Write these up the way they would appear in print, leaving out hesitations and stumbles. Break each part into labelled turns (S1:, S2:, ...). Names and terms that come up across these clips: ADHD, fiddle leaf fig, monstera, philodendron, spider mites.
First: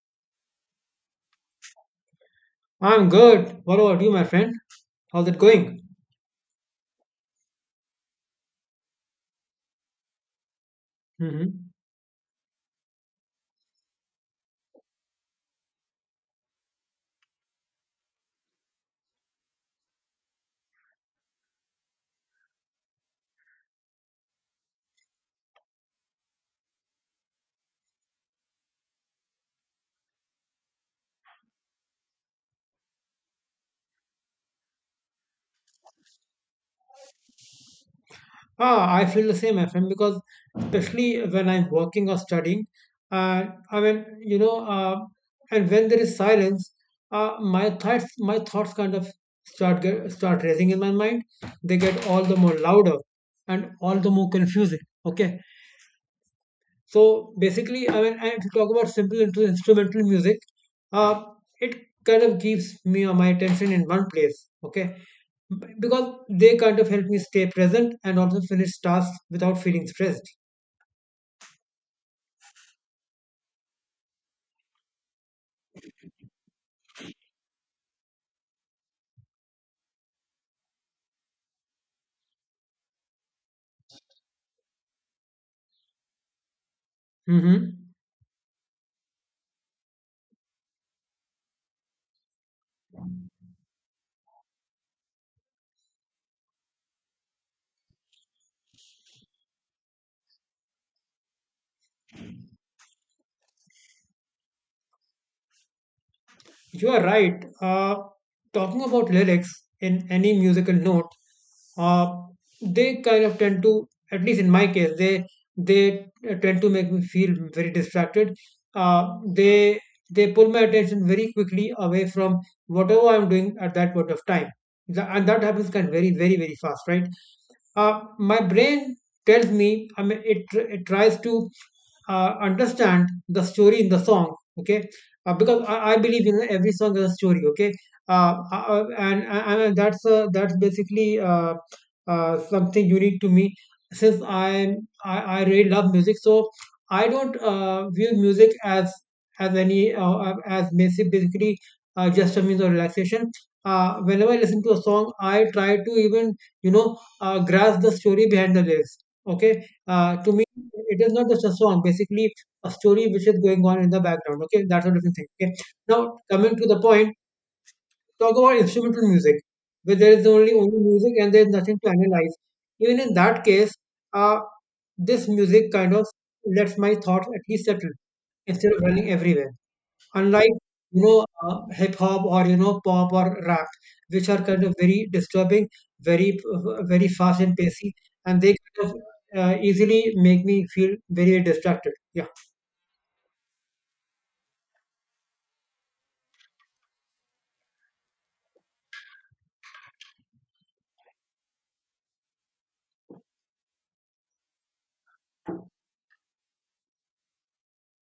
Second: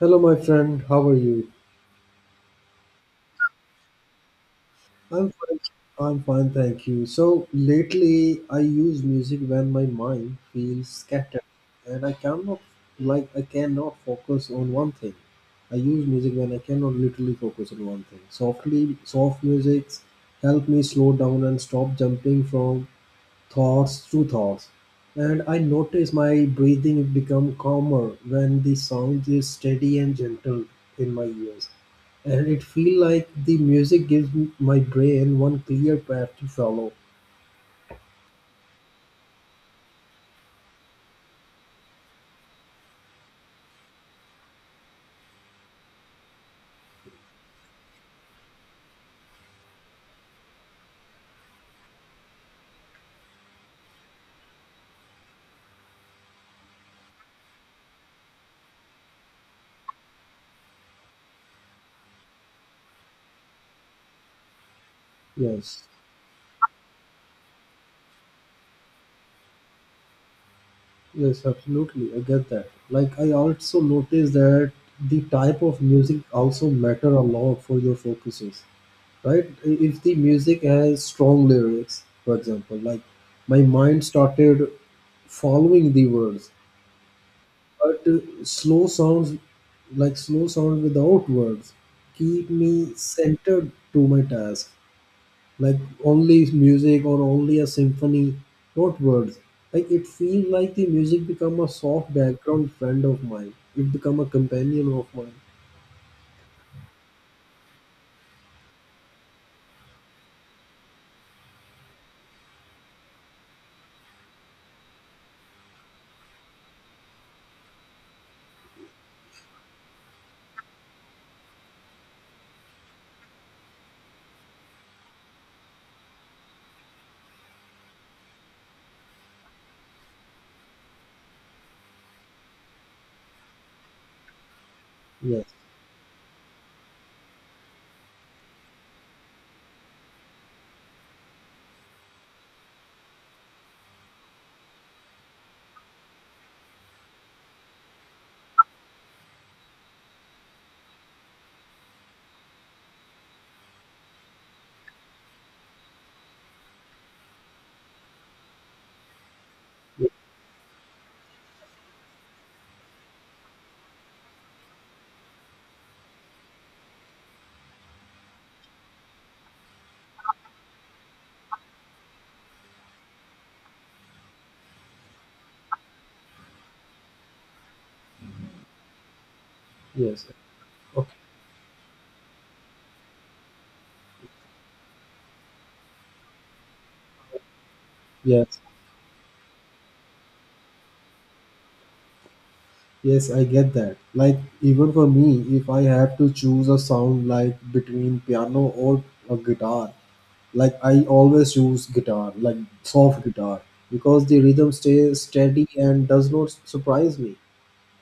S1: Hello, my friend. How are you?
S2: I'm good. What about you, my friend? How's
S1: I'm
S2: it
S1: fine.
S2: going?
S1: I'm fine, thank you. So lately, I use music when my mind feels scattered,
S2: hmm
S1: and I cannot, like, I cannot focus on one thing. I use music when I cannot literally focus on one thing. Softly, soft music help me slow down and stop jumping from thoughts through thoughts. And I notice my breathing become calmer when the sound is steady and gentle in my ears. And it feel like the music gives my brain one clear path to follow.
S2: Ah, I feel the same, my friend, because especially when I'm working or studying, uh, I mean, you know, uh, and when there is silence, my thoughts kind of start raising in my mind. They get all the more louder and all the more confusing. Okay. So basically, and if talk about simple instrumental music, uh, it kind of keeps me or my attention in one place. Okay,
S1: Yes,
S2: because they kind of help me stay present and also finish tasks without feeling stressed.
S1: yes, absolutely. I get that. Like I also notice that the type of music also matter a lot for your focuses, right? If the music has strong lyrics, for example, like my mind started following the words.
S2: hmm
S1: But slow sounds, like slow sound without words, keep me centered to my task. Like only music or only a symphony, not words. Like it feels like the music become a soft background friend of mine. It become a companion of mine.
S2: You are right. Talking about lyrics in any musical note, uh, they kind of tend to, at least in my case, they tend to make me feel very distracted. They pull my attention very quickly away from whatever I'm doing at that point of time. And that happens kind of very fast, right? My brain tells me, I mean, it tries to understand the story in the song. Okay,
S1: Yes,
S2: because I believe in every song has a story. Okay. And that's basically something unique to me since I really love music, so I don't view music as any as basic basically just a means of relaxation. Whenever I listen to a song I try to even grasp the story behind the lyrics. Okay,
S1: yes,
S2: to me it is not just a song, basically a story which is going on in the background. Okay, that's a different thing. Okay, now coming to the point, talk about instrumental music, where there is only music and there is nothing to analyze. Even in that case, uh, this music kind of lets my thoughts at least settle instead of running everywhere.
S1: yes.
S2: Unlike
S1: Okay.
S2: hip hop or, you know, pop or rap, which are kind of very disturbing, very fast and pacey, and they
S1: Yes.
S2: kind of easily make me feel very distracted. Yeah.
S1: Yes, I get that. Like, even for me, if I have to choose a sound like between piano or a guitar, like I always choose guitar, like soft guitar, because the rhythm stays steady and does not surprise me.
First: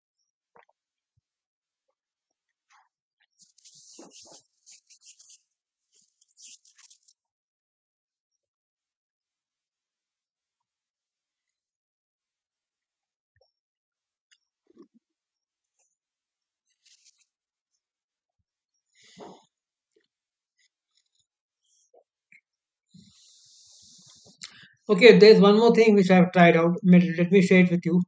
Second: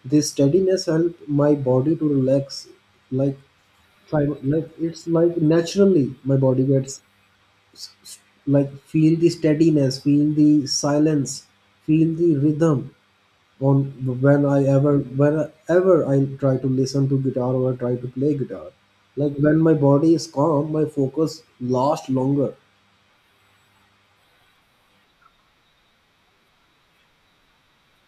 S1: This steadiness helps my body to relax, like, try- like it's like naturally my body gets like feel the steadiness, feel the silence, feel the rhythm on when I ever whenever I try to listen to guitar or I try to play guitar. Like when my body is calm, my focus lasts longer.
S2: Okay, there's one more thing which I've tried out. Let me share it with you.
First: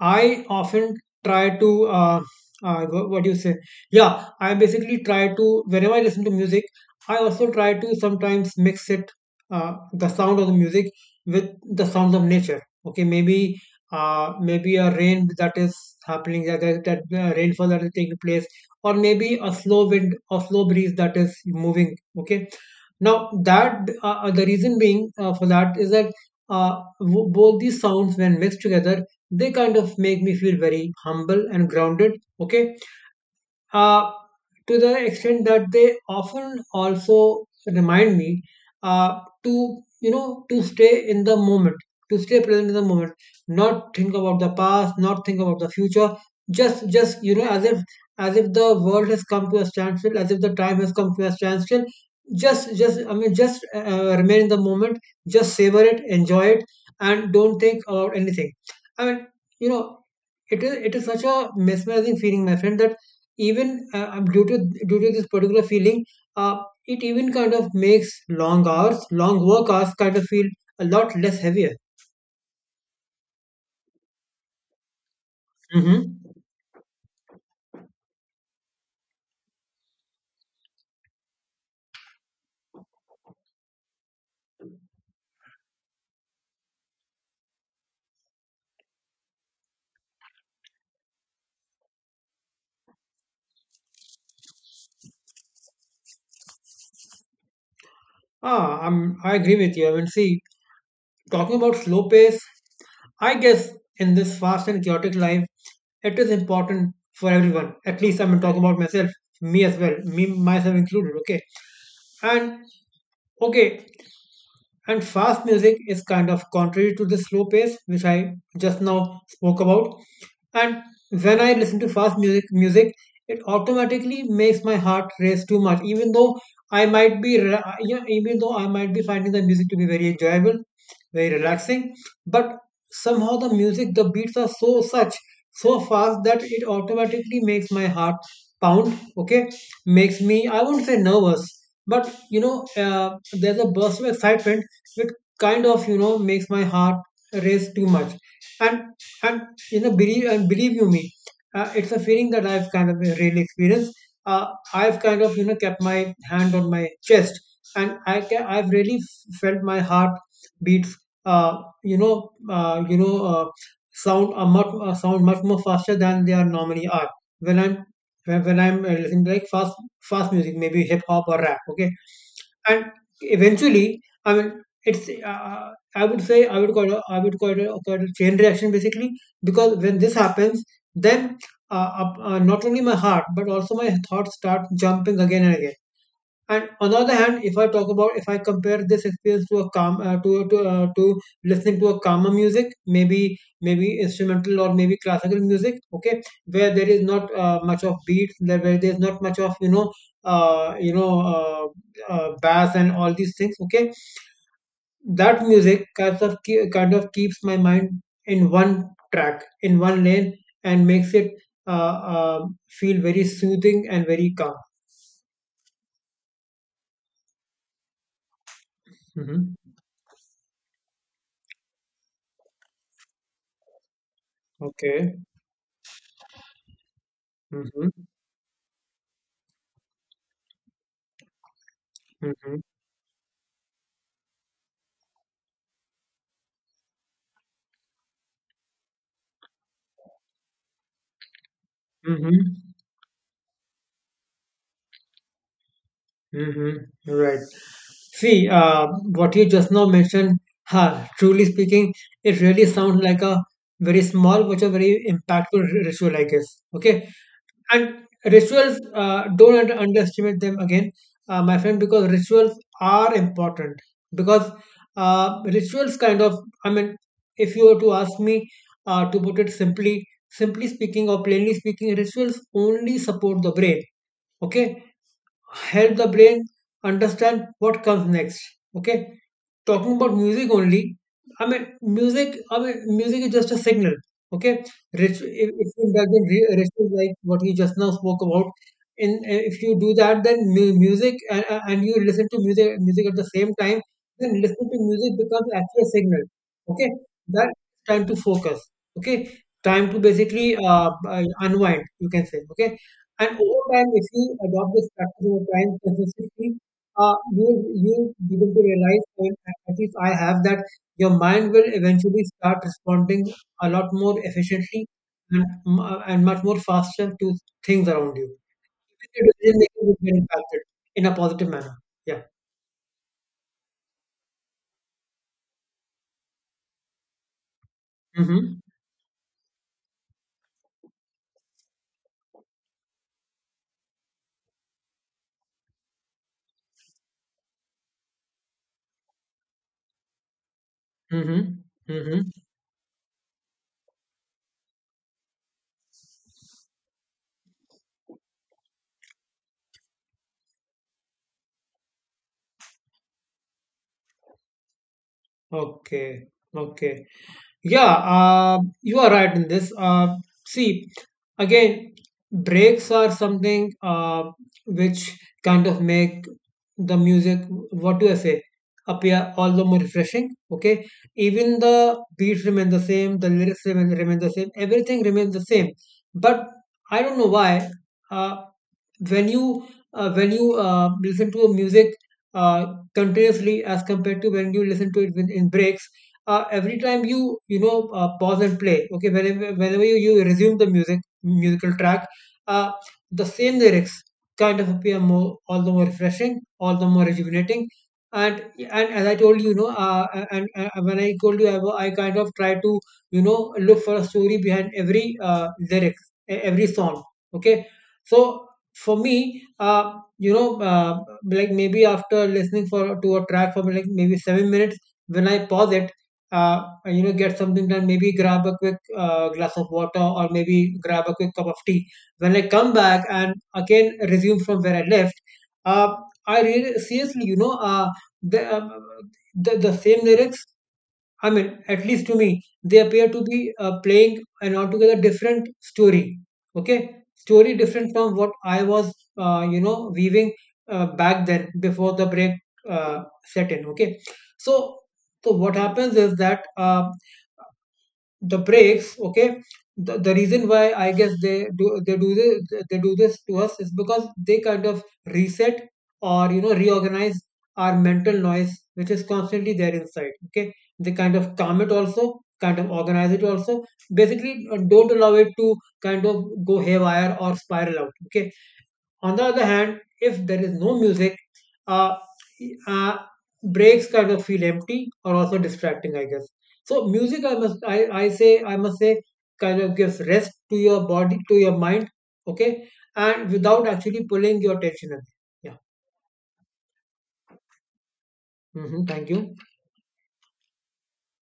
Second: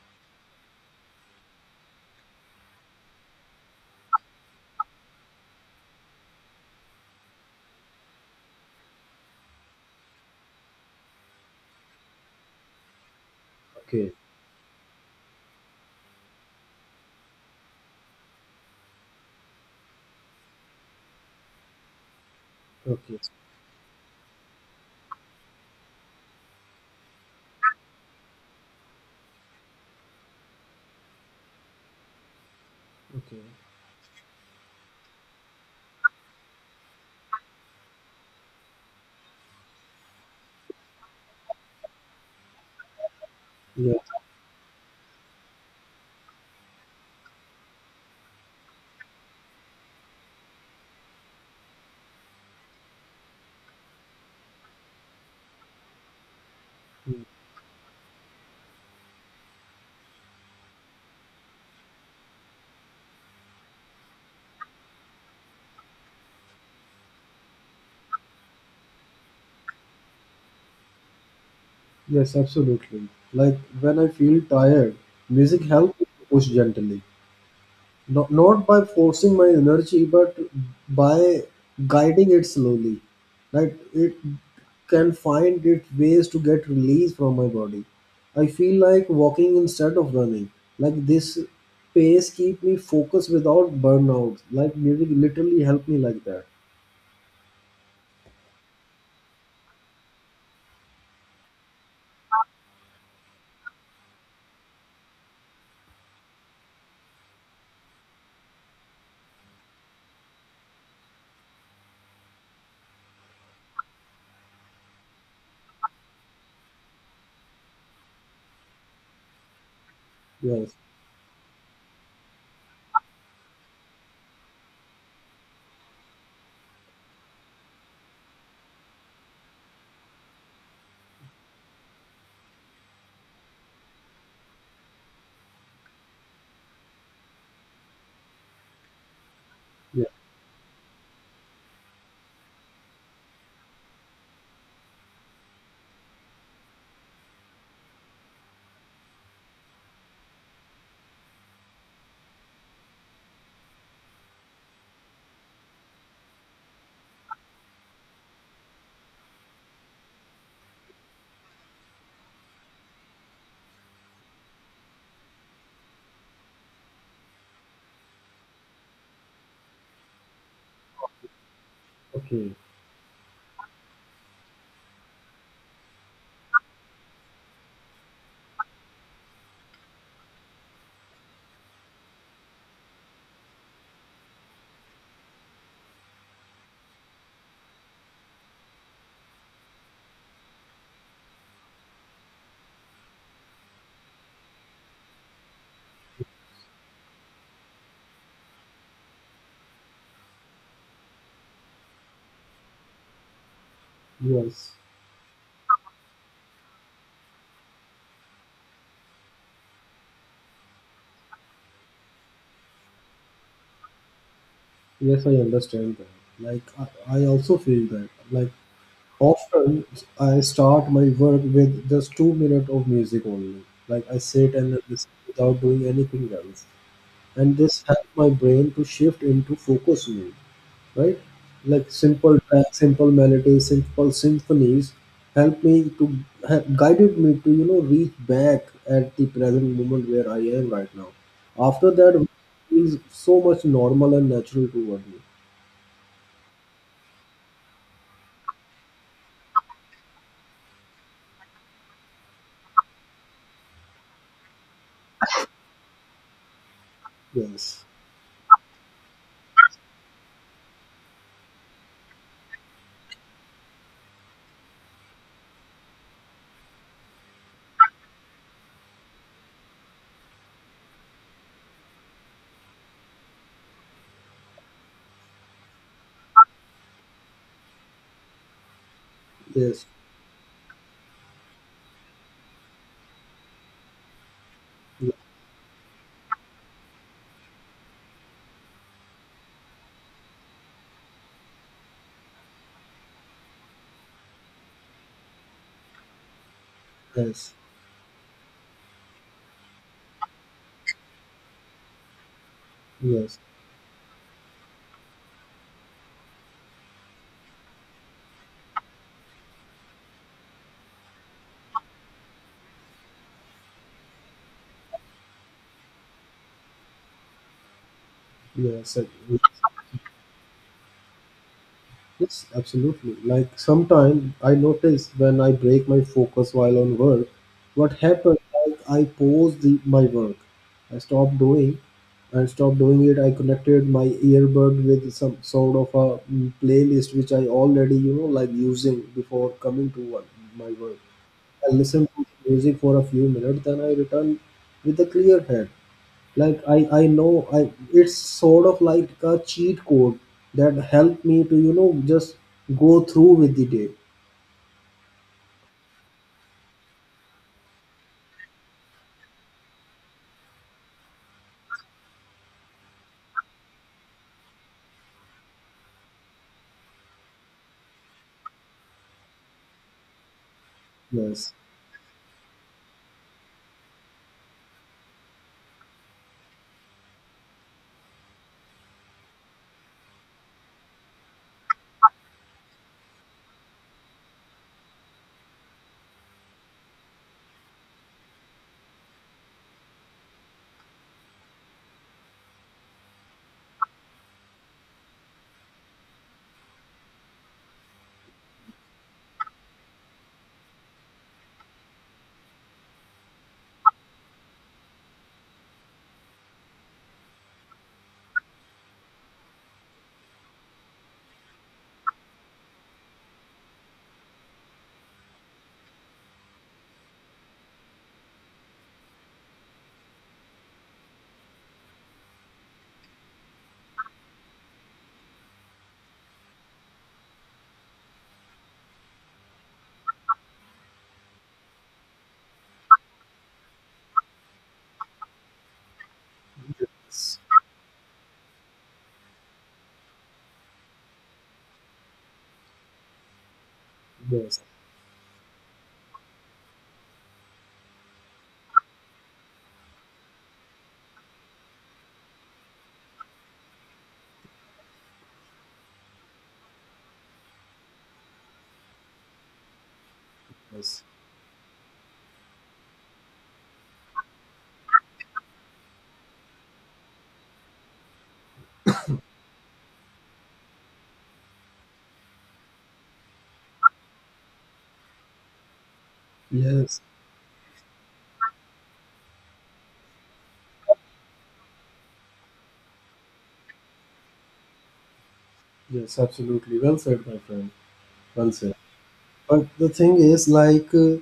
S2: I often try to, what do you say? Yeah, I basically try to, whenever I listen to music, I also try to sometimes mix it, the sound of the music with the sounds of nature. Okay, maybe
S1: Okay,
S2: maybe a rain that is happening, that, that, that rainfall that is taking place, or maybe a slow wind or slow breeze that is moving. Okay,
S1: okay,
S2: now that the reason being for that is that both these sounds when mixed together they kind of make me feel very humble and grounded. Okay,
S1: okay.
S2: uh, to the extent that they often also remind me to, you know, to stay in the moment, to stay present in the moment,
S1: Yeah.
S2: not think about the past, not think about the future, just you know, as if, as if the world has come to a standstill, as if the time has come to a standstill, just I mean just remain in the moment, just savor it, enjoy it,
S1: Mm.
S2: and don't think about anything. I mean, you know, it is such a mesmerizing feeling, my friend, that even due to, due to this particular feeling, uh, it even kind of makes long hours, long work hours kind of feel a lot less heavier.
S1: Yes, absolutely. Like when I feel tired, music helps me
S2: hmm
S1: push gently. No, not by forcing my energy, but by guiding it slowly. Right? It can find its ways to get release from my body. I feel like walking instead of running. Like this pace keep me focused without burnout. Like literally, literally help me like that.
S2: I'm, I agree with you. I mean, see, talking about slow pace, I guess in this fast and chaotic life it is important for everyone. At least I'm talking about myself, me as well, me myself included. Okay, and okay, and fast music is kind of contrary to the slow pace, which I just now spoke about.
S1: Yes.
S2: And when I listen to fast music, it automatically makes my heart race too much, even though I might be, yeah, even though I might be finding the music to be very enjoyable, very relaxing. But somehow the music, the beats are so fast that it automatically makes my heart pound. Okay,
S1: Yeah.
S2: makes me, I won't say nervous, but you know, there's a burst of excitement which kind of, you know, makes my heart race too much, and and you know, believe you me, it's a feeling that I've kind of really experienced. uh, I've kind of, you know, kept my hand on my chest and I've really felt my heart beats uh, you know uh, you know uh, sound are much sound much more faster than they are normally are. When I'm when I'm listening to like fast music, maybe hip hop or rap, okay,
S1: Okay.
S2: and eventually, I mean, it's I would say I would call it, I would call it a chain reaction basically, because when this happens, then not only my heart but also my thoughts start jumping again and again. And on the other hand, if I talk about, if I compare this experience to a calm to listening to a calmer music, maybe maybe instrumental or maybe classical music, okay, where there is not much of beats, there where there is not much of, uh, you know uh, bass and all these things, okay,
S1: Yes.
S2: that music kind of keeps my mind in one track, in one lane, and makes it uh, uh, feel very soothing and very calm.
S1: Yes, I understand that. Like I also feel that. Like
S2: hmm
S1: often I start my work with just 2 minutes of music only. Like I sit and listen
S2: Okay.
S1: without doing anything else. And this
S2: Mm-hmm.
S1: helps my brain to shift into focus mode, right? Like simple tracks, simple melodies, simple symphonies help me to have guided me to, you know, reach back at the present moment where I am right now. After that it
S2: Mm-hmm.
S1: is so much normal and natural toward me.
S2: Mm-hmm. Right. See, what you just now mentioned, ha, truly speaking, it really sounds like a very small but a very impactful ritual, I guess. Okay.
S1: Yes.
S2: And rituals, don't underestimate them again, my friend, because rituals are important. Because rituals kind of, I mean, if you were to ask me to put it simply, simply speaking or plainly speaking, rituals only support the brain. Okay, help the brain understand what comes next. Okay,
S1: Yes.
S2: talking about music only, I mean, music is just a signal. Okay,
S1: Yes.
S2: Rich, if you indulge in rituals like what you just now spoke about, in if you do that, then music and you listen to music at the same time, then listening to music becomes actually a signal. Okay, that time to focus. Okay, time to basically unwind, you can say. Okay, and
S1: Yes.
S2: over time, if you adopt this practice over time consistently, you, you'll begin to realize, or at least I have, that your mind will eventually start responding a lot more efficiently and and much more faster to things around you.
S1: Yes.
S2: Your
S1: Yes.
S2: decision making will get impacted in a positive manner. Yeah.
S1: Yes, absolutely. Like sometimes I notice when I break my focus while on work, what happens?
S2: Mm-hmm.
S1: Like I pause my work, I stop doing, and stop doing it. I connected my earbud with some sort of a playlist which I already like using before coming to work, my work.
S2: Mm-hmm.
S1: I listen to
S2: Mm-hmm.
S1: music for a few minutes, then I return with a clear head. Like I know I it's sort of like a cheat code that helped me to just go through with the day.
S2: Okay. Okay. Yeah, you are right in this. See, again, breaks are something which kind of make the music, what do I say, appear all the more refreshing. Okay,
S1: Yes,
S2: even the beats remain the same, the lyrics remain the same, everything remains the same. But I don't know why. Uh, when you when you listen to a music uh, continuously as compared to when you listen to it in breaks. Every time you, you know, pause and play, okay, whenever whenever you, you resume the music musical track, uh, the same lyrics kind of appear more all the more refreshing, all the more rejuvenating. And and as I told you, you know, and when I told you I kind of try to, you know, look for a story behind every lyrics, every song, okay. So for me, like maybe after listening for to a track for like maybe 7 minutes, when I pause it, you know, get something done, maybe grab a quick glass of water or maybe grab a quick cup of tea, when I come back and again resume from where I left, uh, I really seriously, the, um, the same lyrics, I mean, at least to me, they appear to be playing an altogether different story. Okay,
S1: yes,
S2: story different from what I was, you know, weaving back then before the break set in. Okay,
S1: yes,
S2: so so what happens is that the brakes. Okay, the reason why I guess they do this to us is because they kind of reset or, you know, reorganize our mental noise, which is constantly there inside. Okay, they
S1: yes,
S2: kind of calm it, also kind of organize it, also basically don't allow it to kind of go haywire or spiral out. Okay, on the other hand, if there is no music, uh, uh, breaks kind of feel empty or also distracting, I guess. So
S1: yes,
S2: music, I must say, kind of gives rest to your body, to your mind, okay, and without actually pulling your attention away. Yeah.
S1: yes, absolutely. Well said, my friend. Well said.
S2: Mm-hmm. Thank you.
S1: But the thing is like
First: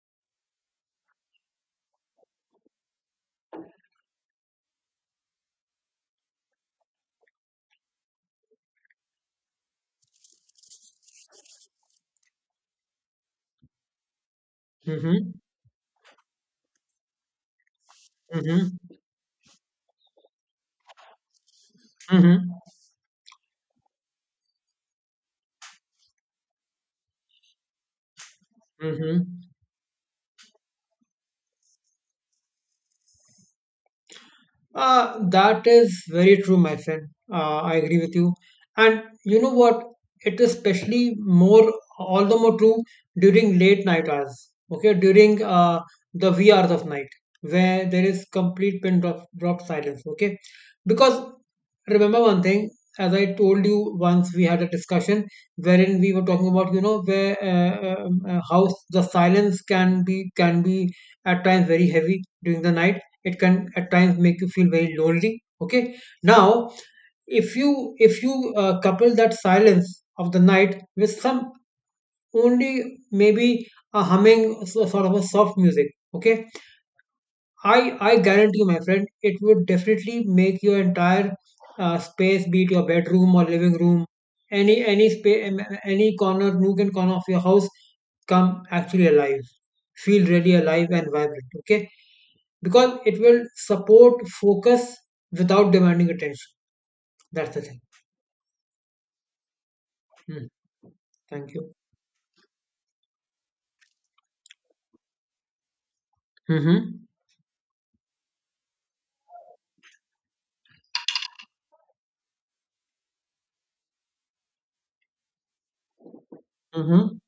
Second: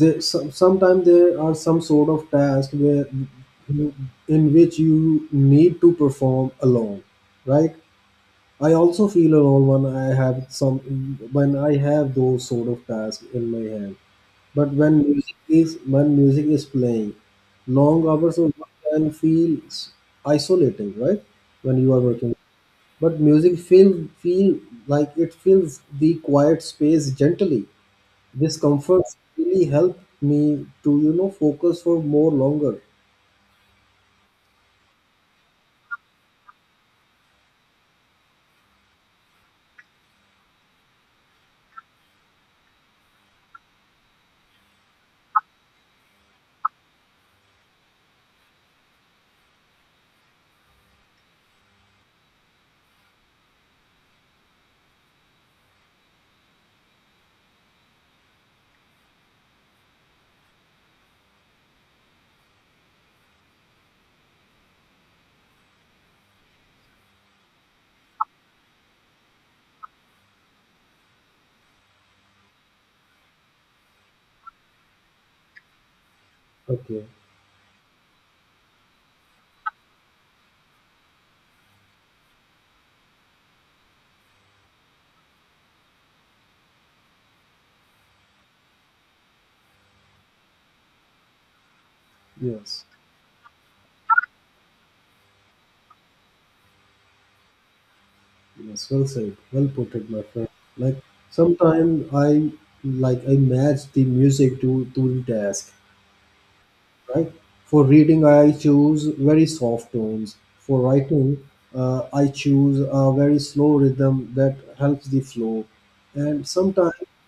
S1: sometimes there are some sort of tasks where you- in which you need to perform alone, right? I also feel alone when I have some when I have those sort of tasks in my hand. But
S2: Mm-hmm.
S1: when music is playing, long hours of
S2: Mm-hmm.
S1: work can feel isolating, right? When you are working,
S2: Mm-hmm.
S1: but music feel feel like it fills the quiet space gently. This comforts
S2: Mm-hmm.
S1: really help me to focus for more longer.
S2: That is very true, my friend. I agree with you. And you know what? It is especially more, all the more true during late night hours. Okay, during the wee hours of night, where there is complete pin drop silence. Okay, because remember one thing, as I told you once, we had a discussion wherein we were talking about, you know, where how the silence can be at times very heavy during the night. It can at times make you feel very lonely. Okay, now, if you if you couple that silence of the night with some, only maybe a sort of a soft music. Okay,
S1: Okay.
S2: i I guarantee you, my friend, it would definitely make your entire space, be it your bedroom or living room, any space, any corner, nook and corner of your house, come actually alive, feel really alive and vibrant. Okay,
S1: Yes.
S2: because it will support focus without demanding attention. That's the thing.
S1: Yes, well said. Well put it, my friend.
S2: Hmm.
S1: Like
S2: Thank you.
S1: sometimes I, like I match the music to the task,
S2: Mm-hmm.
S1: right? For reading, I choose very soft tones. For writing, I choose a very slow rhythm that helps the flow. And sometimes
S2: Mm-hmm.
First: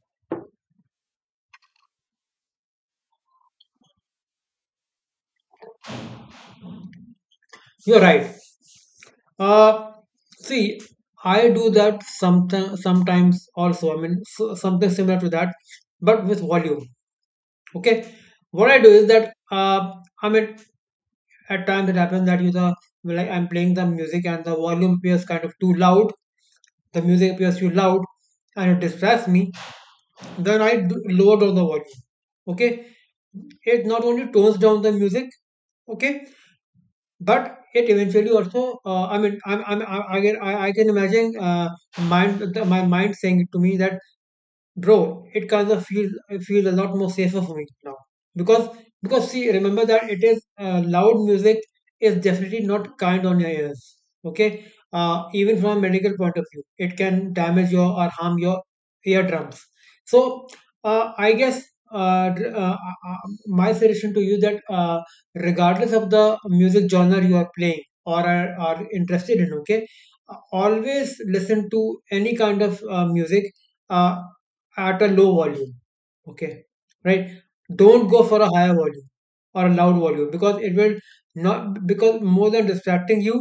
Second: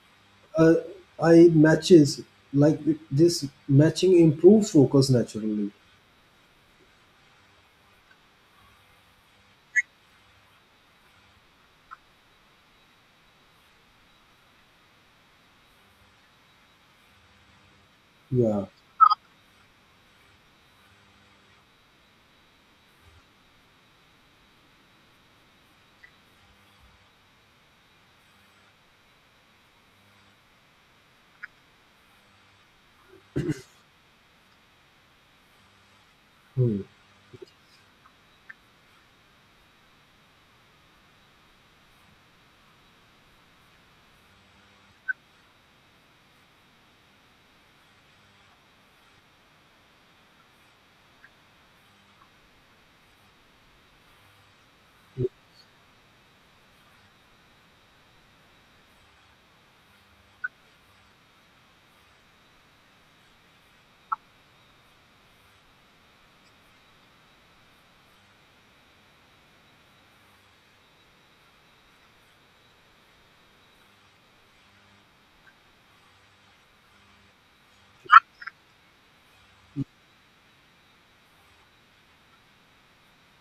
S1: uh, I matches, like this matching improves focus naturally.
S2: You're right. Uh, See, I do that sometimes. Sometimes also. I mean, so, something similar to that, but with volume. Okay.
S1: Yeah.
S2: What I do is that I mean, at times it happens that you the like I'm playing the music and the volume appears kind of too loud. The music appears too loud, and it distracts me. Then I do lower down the volume. Okay, it not only tones down the music, okay,
S1: Hmm.
S2: but it eventually also. I mean, I'm, I can imagine my mind saying to me that bro, it kind of feels a lot more safer for me now, because because see, remember that it is, loud music is definitely not kind on your ears. Okay, even from a medical point of view, it can damage your or harm your eardrums. So I guess, uh, dr- uh, my suggestion to you that regardless of the music genre you are playing or are interested in, okay, always listen to any kind of music, uh, at a low volume. Okay, right, don't go for a higher volume or a loud volume, because it will, not because more than distracting you,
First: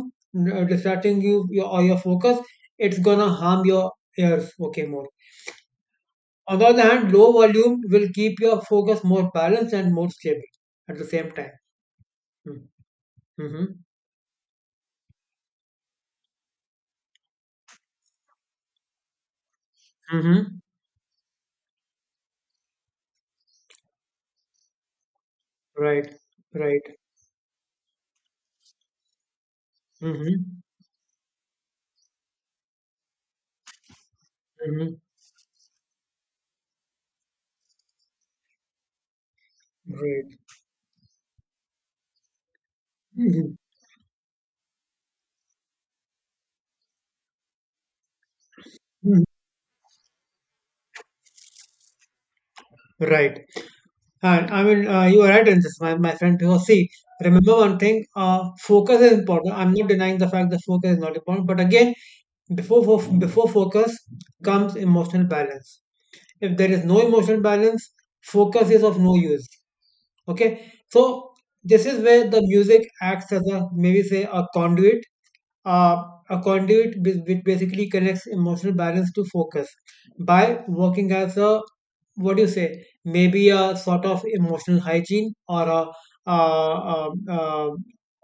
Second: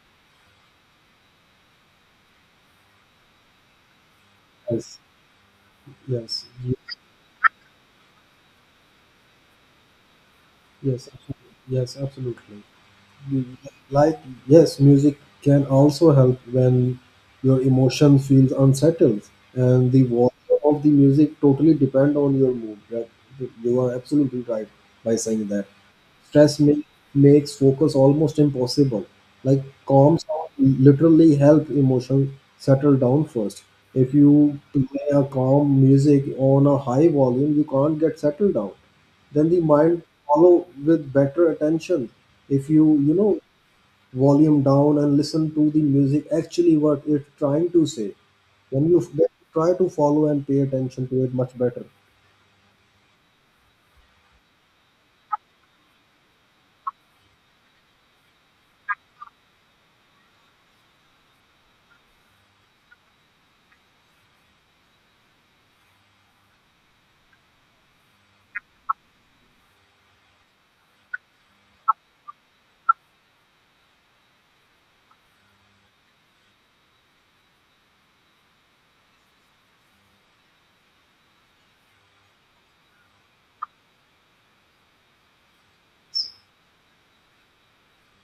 S2: distracting you, your, or your focus, it's gonna harm your ears. Okay,
S1: Yes.
S2: more.
S1: Yes.
S2: On the other hand, low volume will keep your focus more balanced and more stable at the
S1: Yes.
S2: same
S1: Absolutely.
S2: time.
S1: Yes.
S2: Hmm.
S1: Absolutely.
S2: Mm-hmm.
S1: Like, yes, music can also help when your emotion feels unsettled, and the volume
S2: Mm-hmm.
S1: of the music totally depend on your mood. Right? You are absolutely right by saying that.
S2: Right.
S1: Stress make,
S2: Right.
S1: makes focus almost impossible. Like calm sound
S2: Mm-hmm.
S1: literally help emotion settle down first. If you
S2: Mm-hmm.
S1: play a calm music on a high volume, you can't get settled down, then the mind
S2: Right.
S1: follow with better attention if you you know
S2: Mhm.
S1: volume down and listen to the music actually what it's trying to say when you
S2: Mhm.
S1: try to follow and pay attention to it much better.
S2: Right. And I mean, you are right in this, my friend. Because see, remember one thing: focus is important. I'm not denying the fact that focus is not important, but again, before focus comes emotional balance. If there is no emotional balance, focus is of no use. Okay, so this is where the music acts as a, maybe say, a conduit, uh, a which basically connects emotional balance to focus by working as a, what do you say, maybe a sort of emotional hygiene, or a uh, um, uh,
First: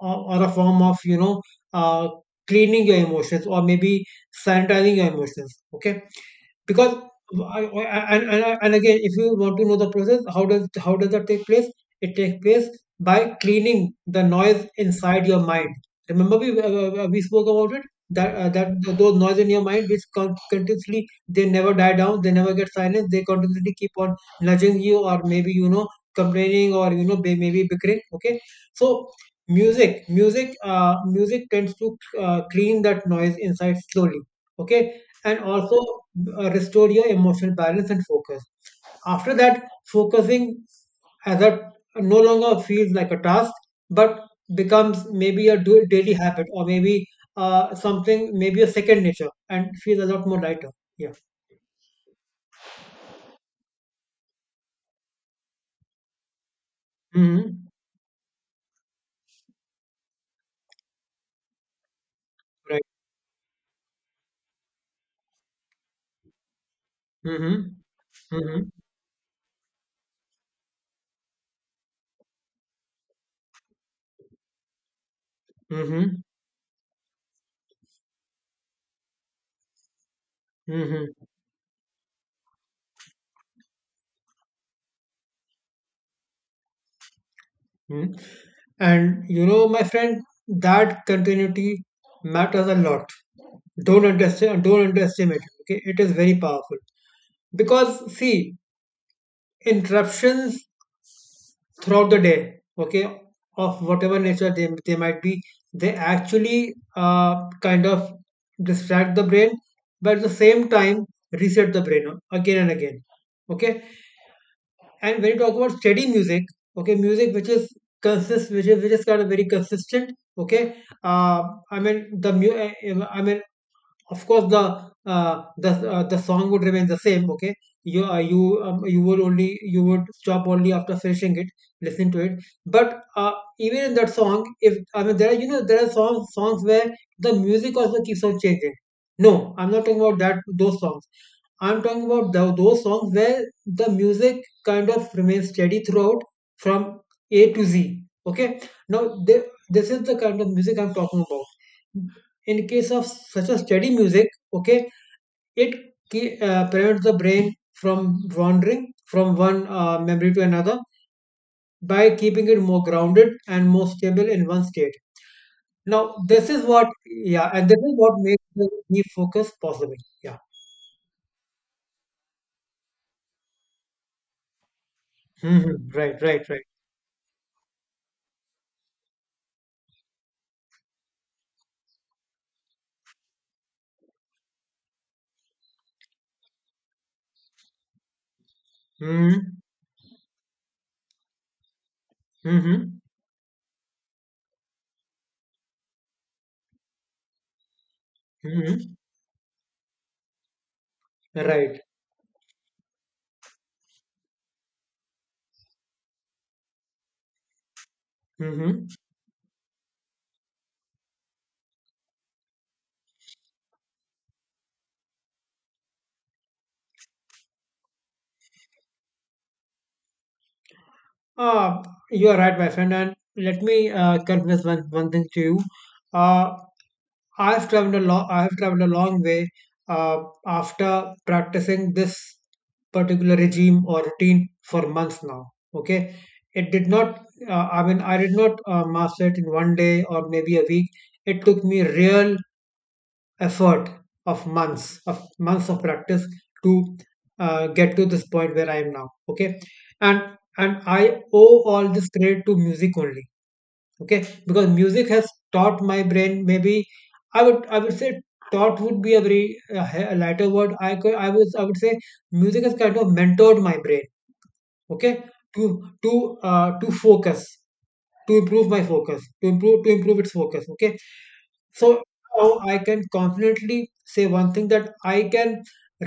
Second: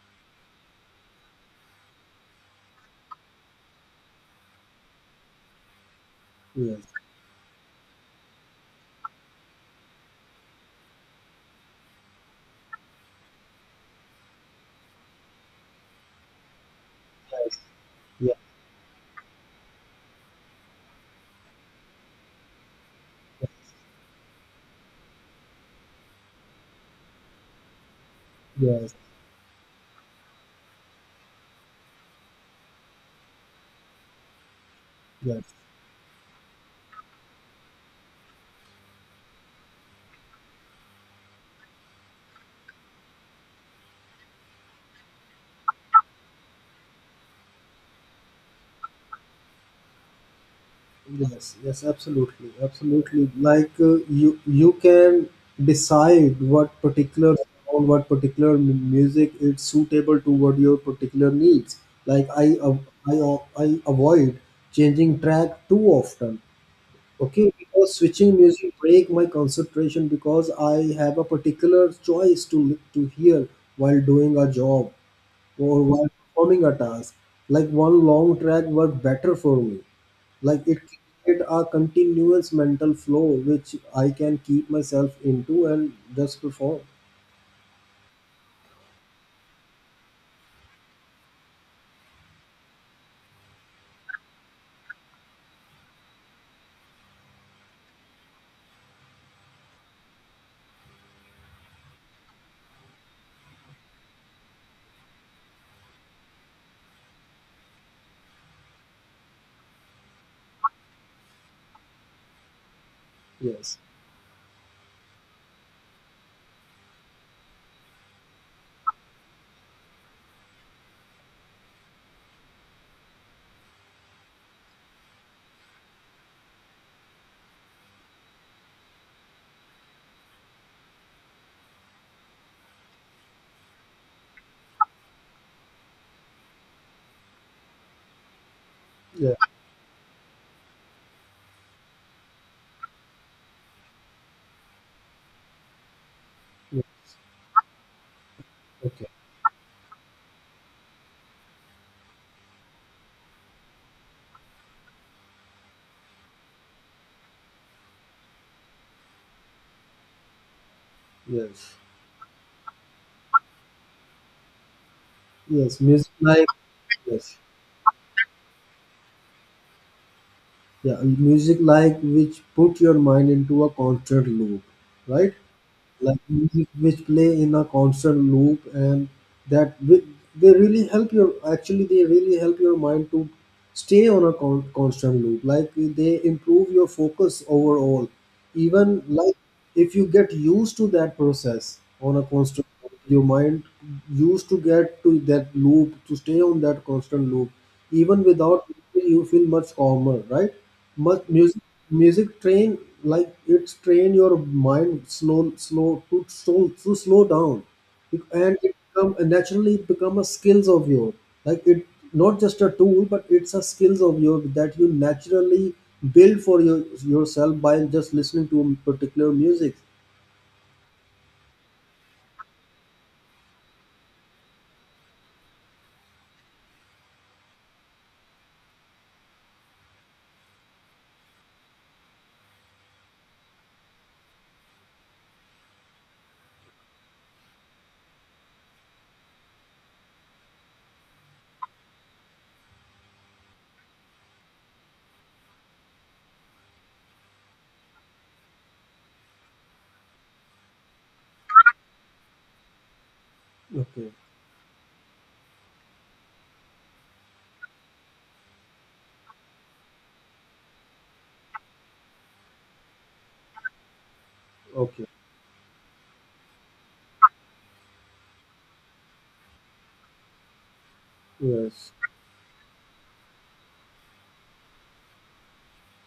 S2: or or a form of, you know, uh, cleaning your emotions, or maybe sanitizing your emotions. Okay,
S1: Yes,
S2: because and again, if you want to know the process, how does that take place, it takes place by cleaning the noise inside your mind. Remember, we spoke about it
S1: yes,
S2: that that those noise in your mind which continuously, they never die down, they never get silenced, they
S1: yes,
S2: continuously keep on nudging you, or maybe, you know, complaining, or you know, maybe bickering. Okay, so
S1: yes,
S2: music tends to clean that noise inside slowly. Okay, and
S1: yes.
S2: also restore your emotional balance and focus. After that, focusing as a, no longer feels like a task, but becomes maybe a daily habit, or maybe something, maybe a second nature, and feels a lot more lighter. Yeah.
S1: Yes, yes, absolutely, absolutely. Like you, you can decide what particular
S2: Mm-hmm.
S1: song, what particular music is suitable to what your particular needs. Like
S2: Right.
S1: I avoid changing track too often. Okay,
S2: Mm-hmm.
S1: because switching
S2: Mm-hmm.
S1: music break my concentration because I have a particular choice to to hear while doing a job or while
S2: Mm-hmm.
S1: performing a task. Like one long track worked better for me. Like it
S2: Mm-hmm.
S1: created a continuous mental flow which I can keep myself into and just perform.
S2: Mm. And you know, my friend, that continuity matters a lot. Don't understand. Don't underestimate it. Okay, it is very powerful, because see, interruptions throughout the day, okay, of whatever nature they might be, they actually kind of distract the brain, but at the same time reset the brain again and again.
S1: Yes.
S2: Okay, and when you talk about steady music, okay, music which is which is kind of very consistent, okay, uh, I mean I mean, of course the the song would remain the same, okay, you you would only, you would stop only after finishing it, listen to it, but even in that song, if I mean, there are, you know, there are songs where the music also keeps on changing. No,
S1: Yeah.
S2: I'm not talking about that, those songs. I'm talking about those songs where the music kind of remains steady throughout,
S1: Yeah.
S2: from a to z. Okay, now,
S1: Okay.
S2: th- this is the kind of music I'm talking about. In case of such a steady music, okay, it prevents the brain from wandering from one memory to another
S1: Yes.
S2: by keeping it more grounded and more stable in one state.
S1: Yes. Music
S2: Now,
S1: like
S2: this is what,
S1: yes.
S2: yeah, and this is what makes the refocus possible. Yeah.
S1: Yeah. Music like which put your mind into a constant loop. Right?
S2: Hmm.
S1: Like
S2: Right, right, right.
S1: music which play in a constant loop, and that wi- they really help your, actually they really help your mind to stay on a constant loop, like they improve your focus overall. Even like
S2: Mm-hmm.
S1: if you get used to that process on a constant,
S2: Mm-hmm.
S1: your mind used to get to that loop to stay on that constant loop even without
S2: Mm-hmm.
S1: music, you feel much calmer, right? much music
S2: Right.
S1: train, like it's train your mind slow slow to slow to slow down. And it
S2: Mm-hmm.
S1: become naturally, it become a skills of your, like it not just a tool but it's a skills of your that you naturally build for your yourself by just listening to particular music.
S2: Uh, you are right, my friend. And let me confess one, one thing to you. Uh, I have traveled a long way after practicing this particular regime or routine for months now. Okay, it did not. I mean, I did not master it in 1 day or maybe a week. It took me real effort of months of practice to get to this point where I am now. Okay, and and I owe all this credit to music only.
S1: Okay,
S2: Okay, because music has taught my brain, maybe I would say taught would be a very lighter word, I could I was I would say music has kind of mentored my brain.
S1: okay,
S2: Okay, to to to focus, to improve my focus, to improve its focus. Okay, so
S1: yes,
S2: now I can confidently say one thing, that I can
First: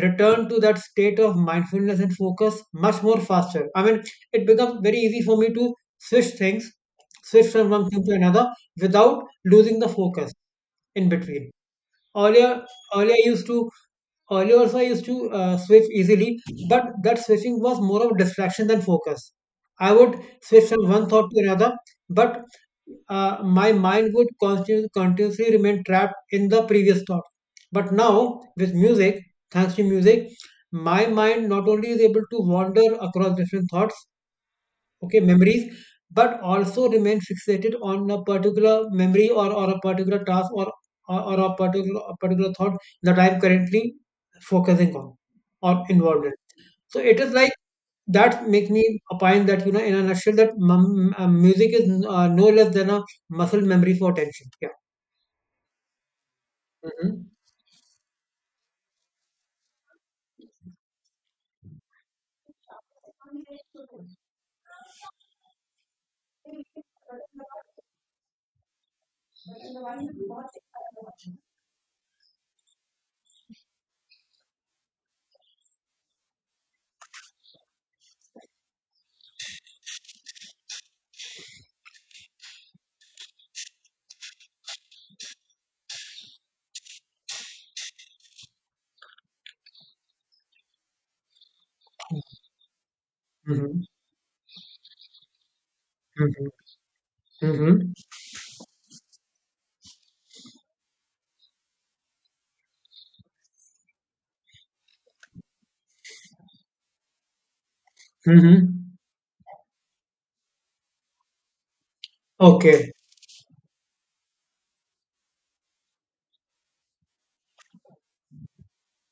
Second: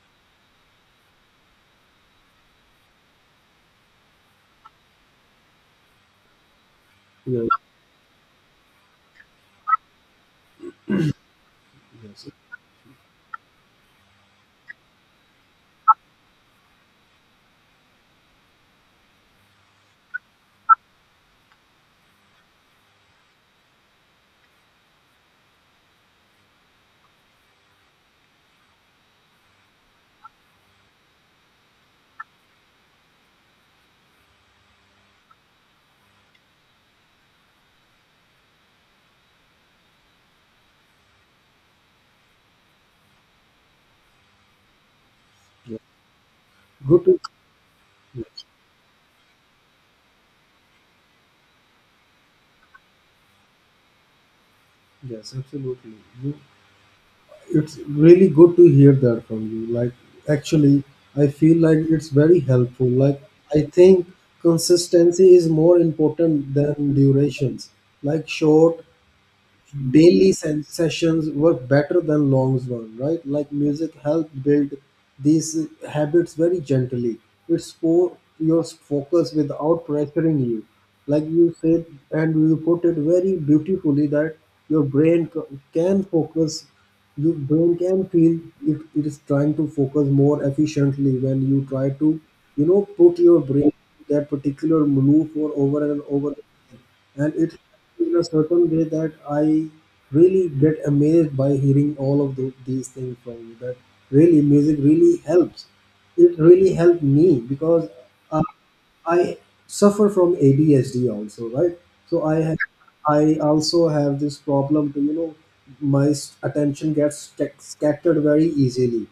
S2: return to that state of mindfulness and focus much more faster. I mean, it becomes very easy for me to switch things,
S1: yes.
S2: switch from one thing to another without losing the focus in between.
S1: Yes.
S2: Earlier, earlier I used to earlier also I used to switch easily, but that switching was more of distraction than focus. I would switch from one thought to another, but my mind would continuously remain trapped in the previous thought. But now, with music, thanks to music, my mind not only is able to wander across different thoughts, okay, memories, but also remain fixated on a particular memory, or a particular task, or a particular thought that I'm currently focusing on or
S1: Yeah.
S2: involved in. So
S1: Good
S2: it
S1: to
S2: is like,
S1: yes,
S2: that makes me opine that, you know, in a nutshell, that music is no less than a muscle memory for attention. Yeah.
S1: yes, absolutely. You,
S2: Mm-hmm.
S1: it's really good to hear that from you. Like actually, I feel like it's very helpful. Like I think consistency is more important than durations. Like short daily sessions were better than long ones, right? Like music helped build these habits very gently. It's for your focus without pressuring you. Like you said, and you put it very beautifully that your brain can focus, your brain can feel it, it is trying to focus more efficiently when you try to, you know, put your brain
S2: Mm-hmm.
S1: that particular loop over and over
S2: Mm-hmm.
S1: and it
S2: Mm-hmm.
S1: in a certain way that I really get amazed by hearing all of these things from you. That really music really helps. It really helped me because uh,
S2: Mm-hmm.
S1: I suffer from ADHD also, right? So I have,
S2: Okay,
S1: I also have this problem to attention gets scattered very easily.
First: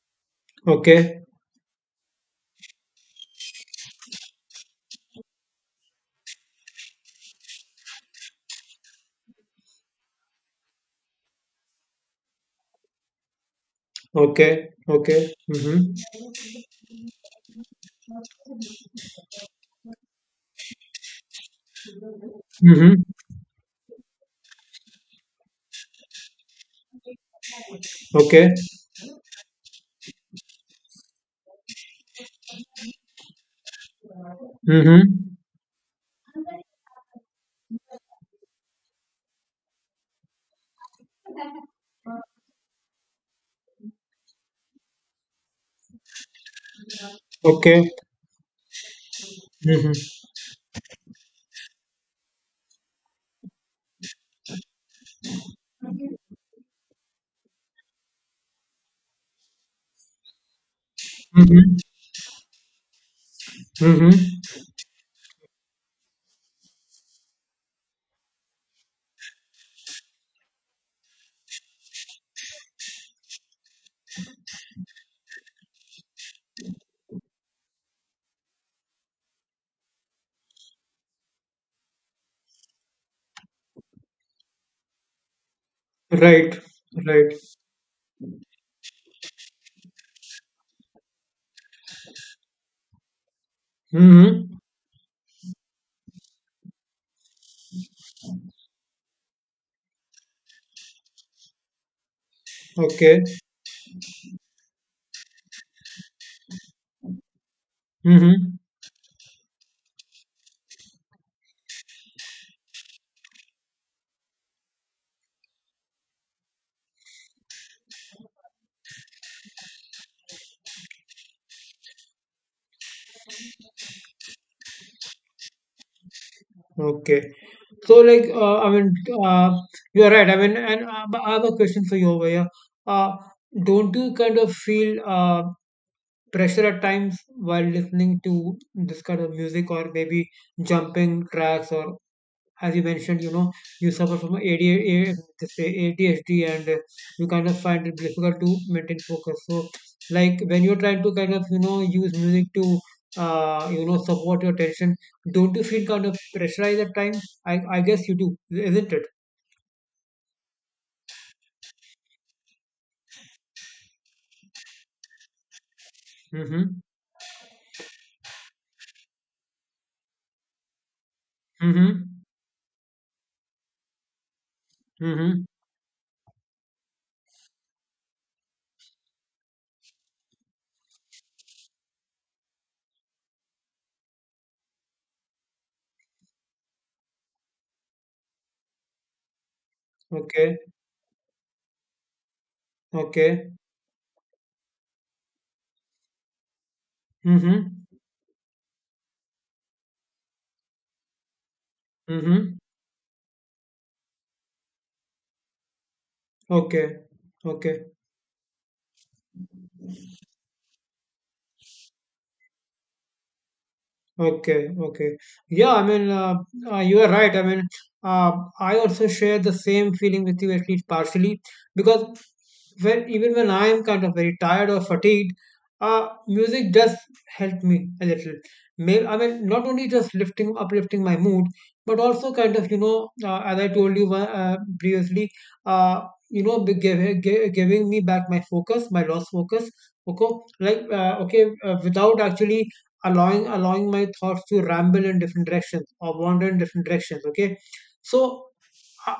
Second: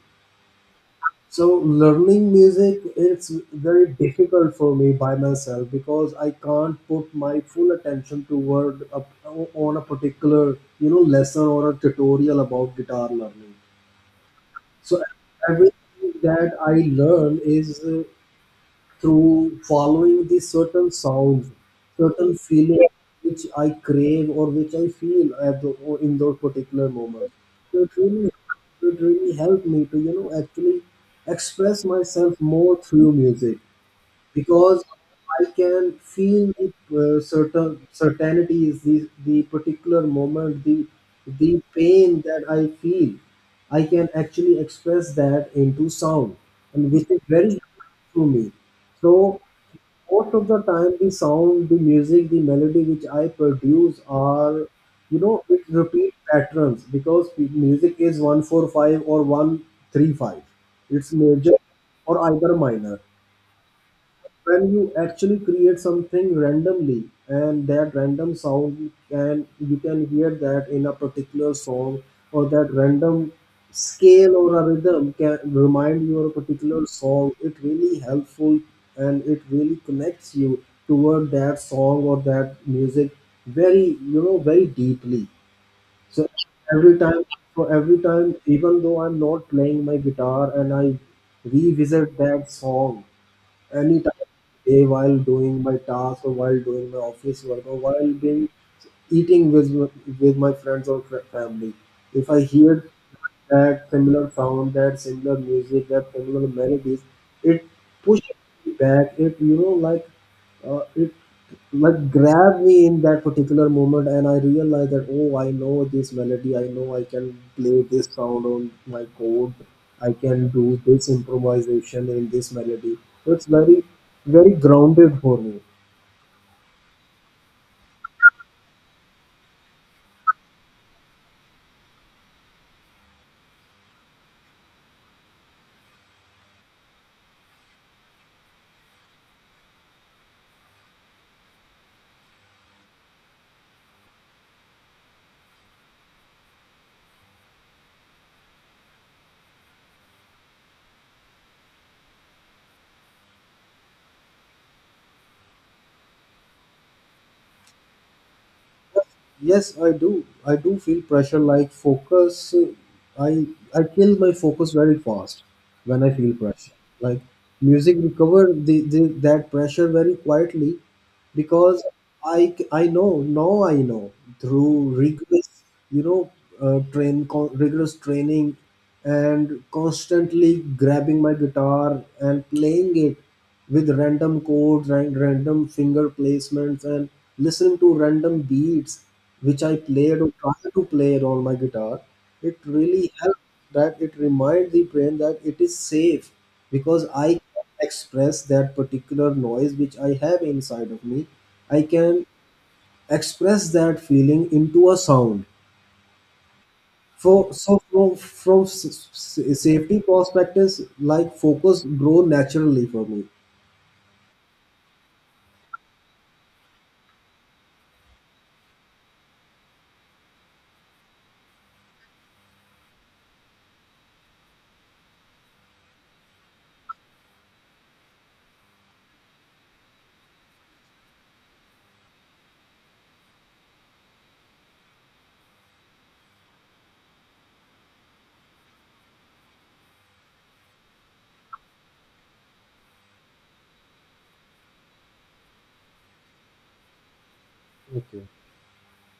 S2: okay,
S1: So learning music it's very difficult for me by myself because I can't put my full attention on a particular you know lesson or a tutorial about guitar learning.
S2: okay,
S1: So
S2: okay. Mm-hmm.
S1: everything that I learn is through following the certain sounds, certain feelings
S2: Mm-hmm.
S1: which I crave or which I feel at the, or in those particular moments. So
S2: Okay.
S1: it really helped me to you know actually express myself more through music because
S2: Mm-hmm.
S1: I can feel the certain certainty is the particular moment, the pain that I feel. I can actually express that into sound, and which is very
S2: Okay.
S1: unique to me. So
S2: Mm-hmm.
S1: most of the time, the sound, the music, the melody which I produce are, you know, it repeat patterns because the music is 1-4-5 or 1-3-5. It's major
S2: Mm-hmm.
S1: or either minor when
S2: Mm-hmm.
S1: you actually create something randomly, and that random sound and you can hear that in a particular song or that random scale or a rhythm can remind you of a particular song, it really helpful and it really connects you toward that song or that music very you know very deeply. So
S2: Right.
S1: every time,
S2: Right.
S1: for every time, even though I'm not playing my guitar and I revisit that song anytime
S2: Mm-hmm.
S1: day while doing my task or while doing my office work or while being eating with my friends or family, if I hear
S2: Okay.
S1: that similar sound, that similar music, that similar melodies, it pushes
S2: Mm-hmm.
S1: me back, it you know like it what grabbed me in that particular moment, and I realized that oh I know this melody, I know I can play this sound on my chord, I can do this improvisation in this melody. So it's very very grounded for me.
S2: Okay. So, like, I mean, uh, you're right. I mean, and but I have a question for you over here. Uh, don't you kind of feel pressure at times while listening to this kind of music, or maybe jumping tracks, or as you mentioned, you know, you suffer from ADHD, this ADHD and you kind of find it difficult to maintain focus. So, like, when you're trying to kind of, you know, use music to, you know, support your attention, don't you feel kind of pressurized at times? I guess you do, isn't it?
S1: Yes, I do. I do feel pressure like focus. I I kill my focus very fast when I feel pressure.
S2: Mm-hmm.
S1: Like music recover the that pressure very quietly because
S2: Mm-hmm.
S1: I know, now I know through
S2: Mm-hmm.
S1: rigorous you know rigorous training and constantly grabbing my guitar and playing it with random chords and random finger placements and listening to random beats which I played or
S2: Okay.
S1: tried to play on my guitar, it really helped
S2: Okay.
S1: that it reminds the brain that it is safe because I can
S2: Mm-hmm.
S1: express that particular noise which I have inside of me. I can
S2: Mm-hmm.
S1: express that feeling into a sound.
S2: Okay.
S1: For, so
S2: Okay.
S1: from safety perspectives, like focus grow naturally for me.
S2: Okay, okay. Yeah, I mean, you are right. I mean, uh, I also share the same feeling with you, at least partially, because when, even when I am kind of very tired or fatigued, music does help me a little. May, I mean, not only just uplifting my mood, but also kind of, you know, as I told you previously, uh, you know, giving me back my focus, my lost focus. Okay, like okay, without actually allowing my thoughts to ramble in different directions or wander in different directions. Okay,
S1: Okay.
S2: so I,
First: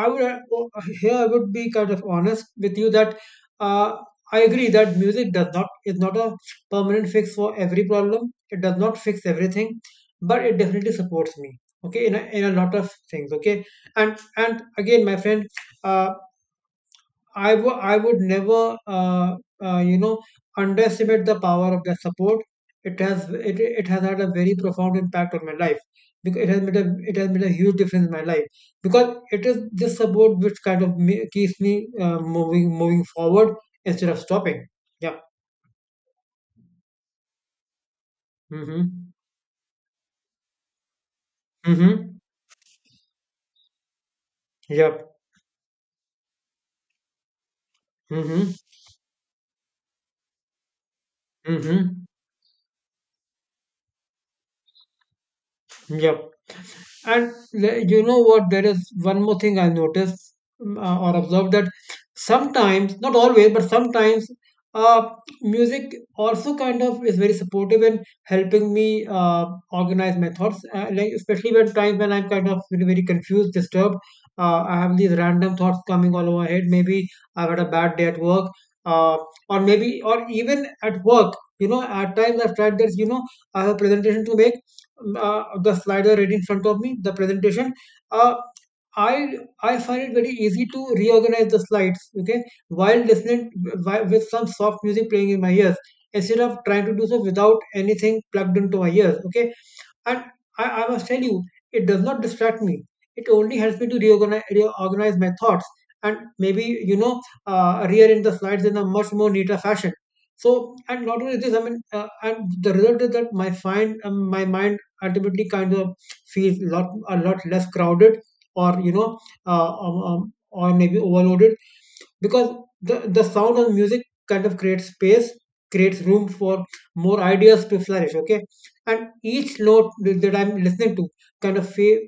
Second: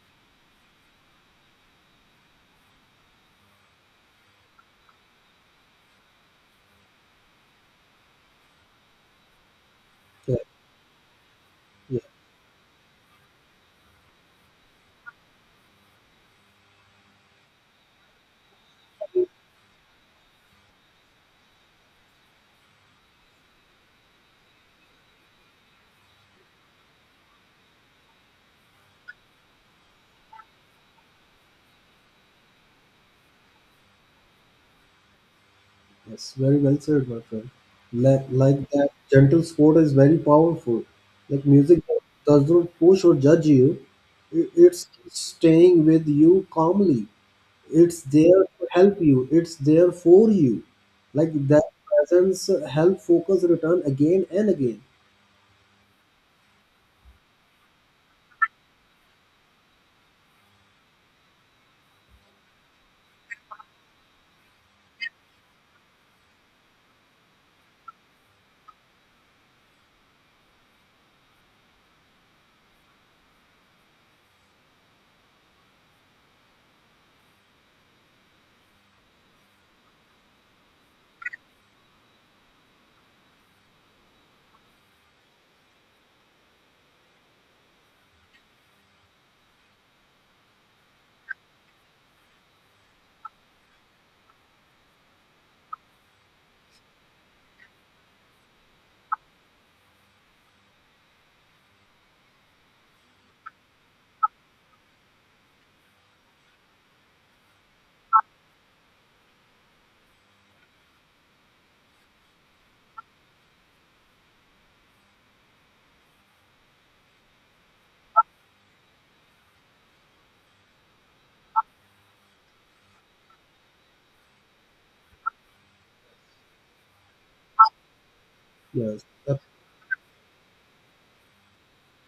S2: I, I would here I would be kind of honest with you that uh, I agree that music does not is not a permanent fix for every problem. It does not fix everything,
S1: Yeah,
S2: but it definitely supports me.
S1: yeah.
S2: Okay, in a lot of things. Okay, and again, my friend, uh, I would never, you know, underestimate the power of that support. It has had a very profound impact on my life, because it has made a huge difference in my life, because it is this support which kind of keeps me moving forward instead of stopping. Yeah.
S1: Yes, very well said, my friend. Like that,
S2: Mm-hmm.
S1: gentle sport is very powerful. Like music
S2: Mm-hmm.
S1: does not push or judge you. It's
S2: Yep.
S1: staying with you calmly. It's there
S2: Mm-hmm.
S1: to help you. It's there for you. Like that
S2: Mm-hmm.
S1: presence help focus return again and again.
S2: Yep. And you know what? There is one more thing I noticed, or observed, that sometimes, not always, but sometimes, uh, music also kind of is very supportive in helping me organize my thoughts. Like especially when times when I'm kind of very, very confused, disturbed. I have these random thoughts coming all over my head. Maybe I've had a bad day at work, uh, or maybe, or even at work. You know, at times I've tried this. You know, I have a presentation to make, the slider right in front of me, the presentation. Uh, I I find it very easy to reorganize the slides. Okay, while listening while, with some soft music playing in my ears, instead of trying to do so without anything plugged into my ears. Okay, and I must tell you, it does not distract me. It only helps me to reorganize my thoughts and maybe, you know, rearrange the slides in a much more neater fashion. So, and not only this, I mean, and the result is that my mind ultimately kind of feels a lot less crowded, or, you know, or maybe overloaded, because the sound of music kind of creates space, creates room for more ideas to flourish. Okay,
S1: Yes,
S2: and each note that I'm listening to kind of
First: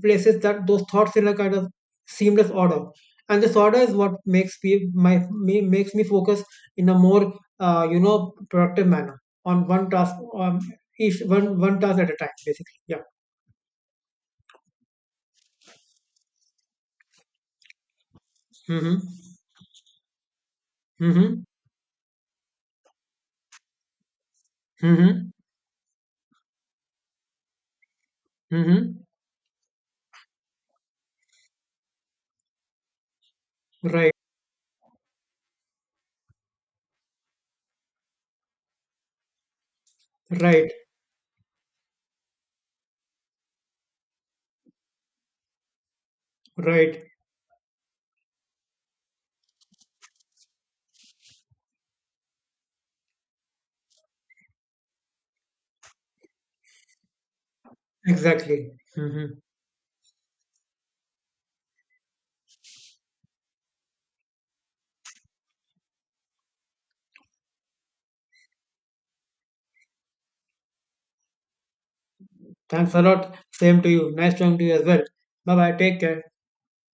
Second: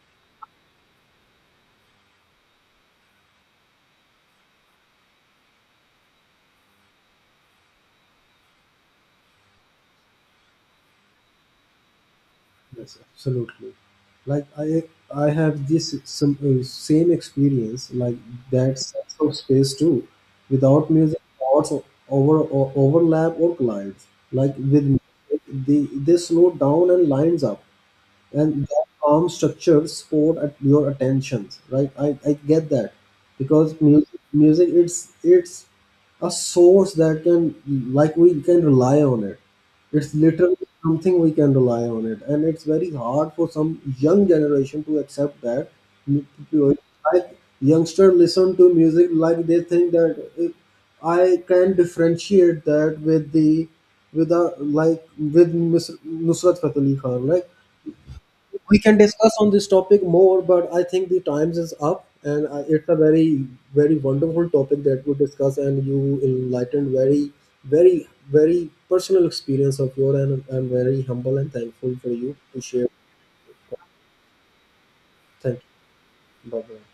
S2: places that, those thoughts in a kind of seamless order, and this order is what makes makes me focus in a more you know, productive manner on one task, on each one one task at a time, basically.
S1: yes,
S2: Yeah.
S1: absolutely. Like I have this some same experience like that
S2: Mm-hmm.
S1: sense of space too. Without music,
S2: Mm-hmm.
S1: thoughts over overlap or collides. Like with
S2: Mm-hmm.
S1: music, they slow down and lines up and that
S2: Mm-hmm.
S1: calm structure sport at your attention, right? I get that because
S2: Right,
S1: music it's a source that can, like we can rely on it, it's literally
S2: right,
S1: something we can rely on, it and it's very hard for some young generation to accept that.
S2: right,
S1: Like youngster listen to music like they think that it, I can differentiate that with the with a like with Miss Nusrat Fateh Ali Khan. Like
S2: exactly.
S1: we can
S2: Mm-hmm.
S1: discuss on this topic more, but I think the times is up, and it's a very very wonderful topic that we discuss, and you enlightened very very very personal experience of your, and I'm very humble and thankful for you to share.
S2: Thanks a lot. Same to you. Nice talking to you as well.
S1: Thank
S2: Bye bye take care.
S1: you, bye bye.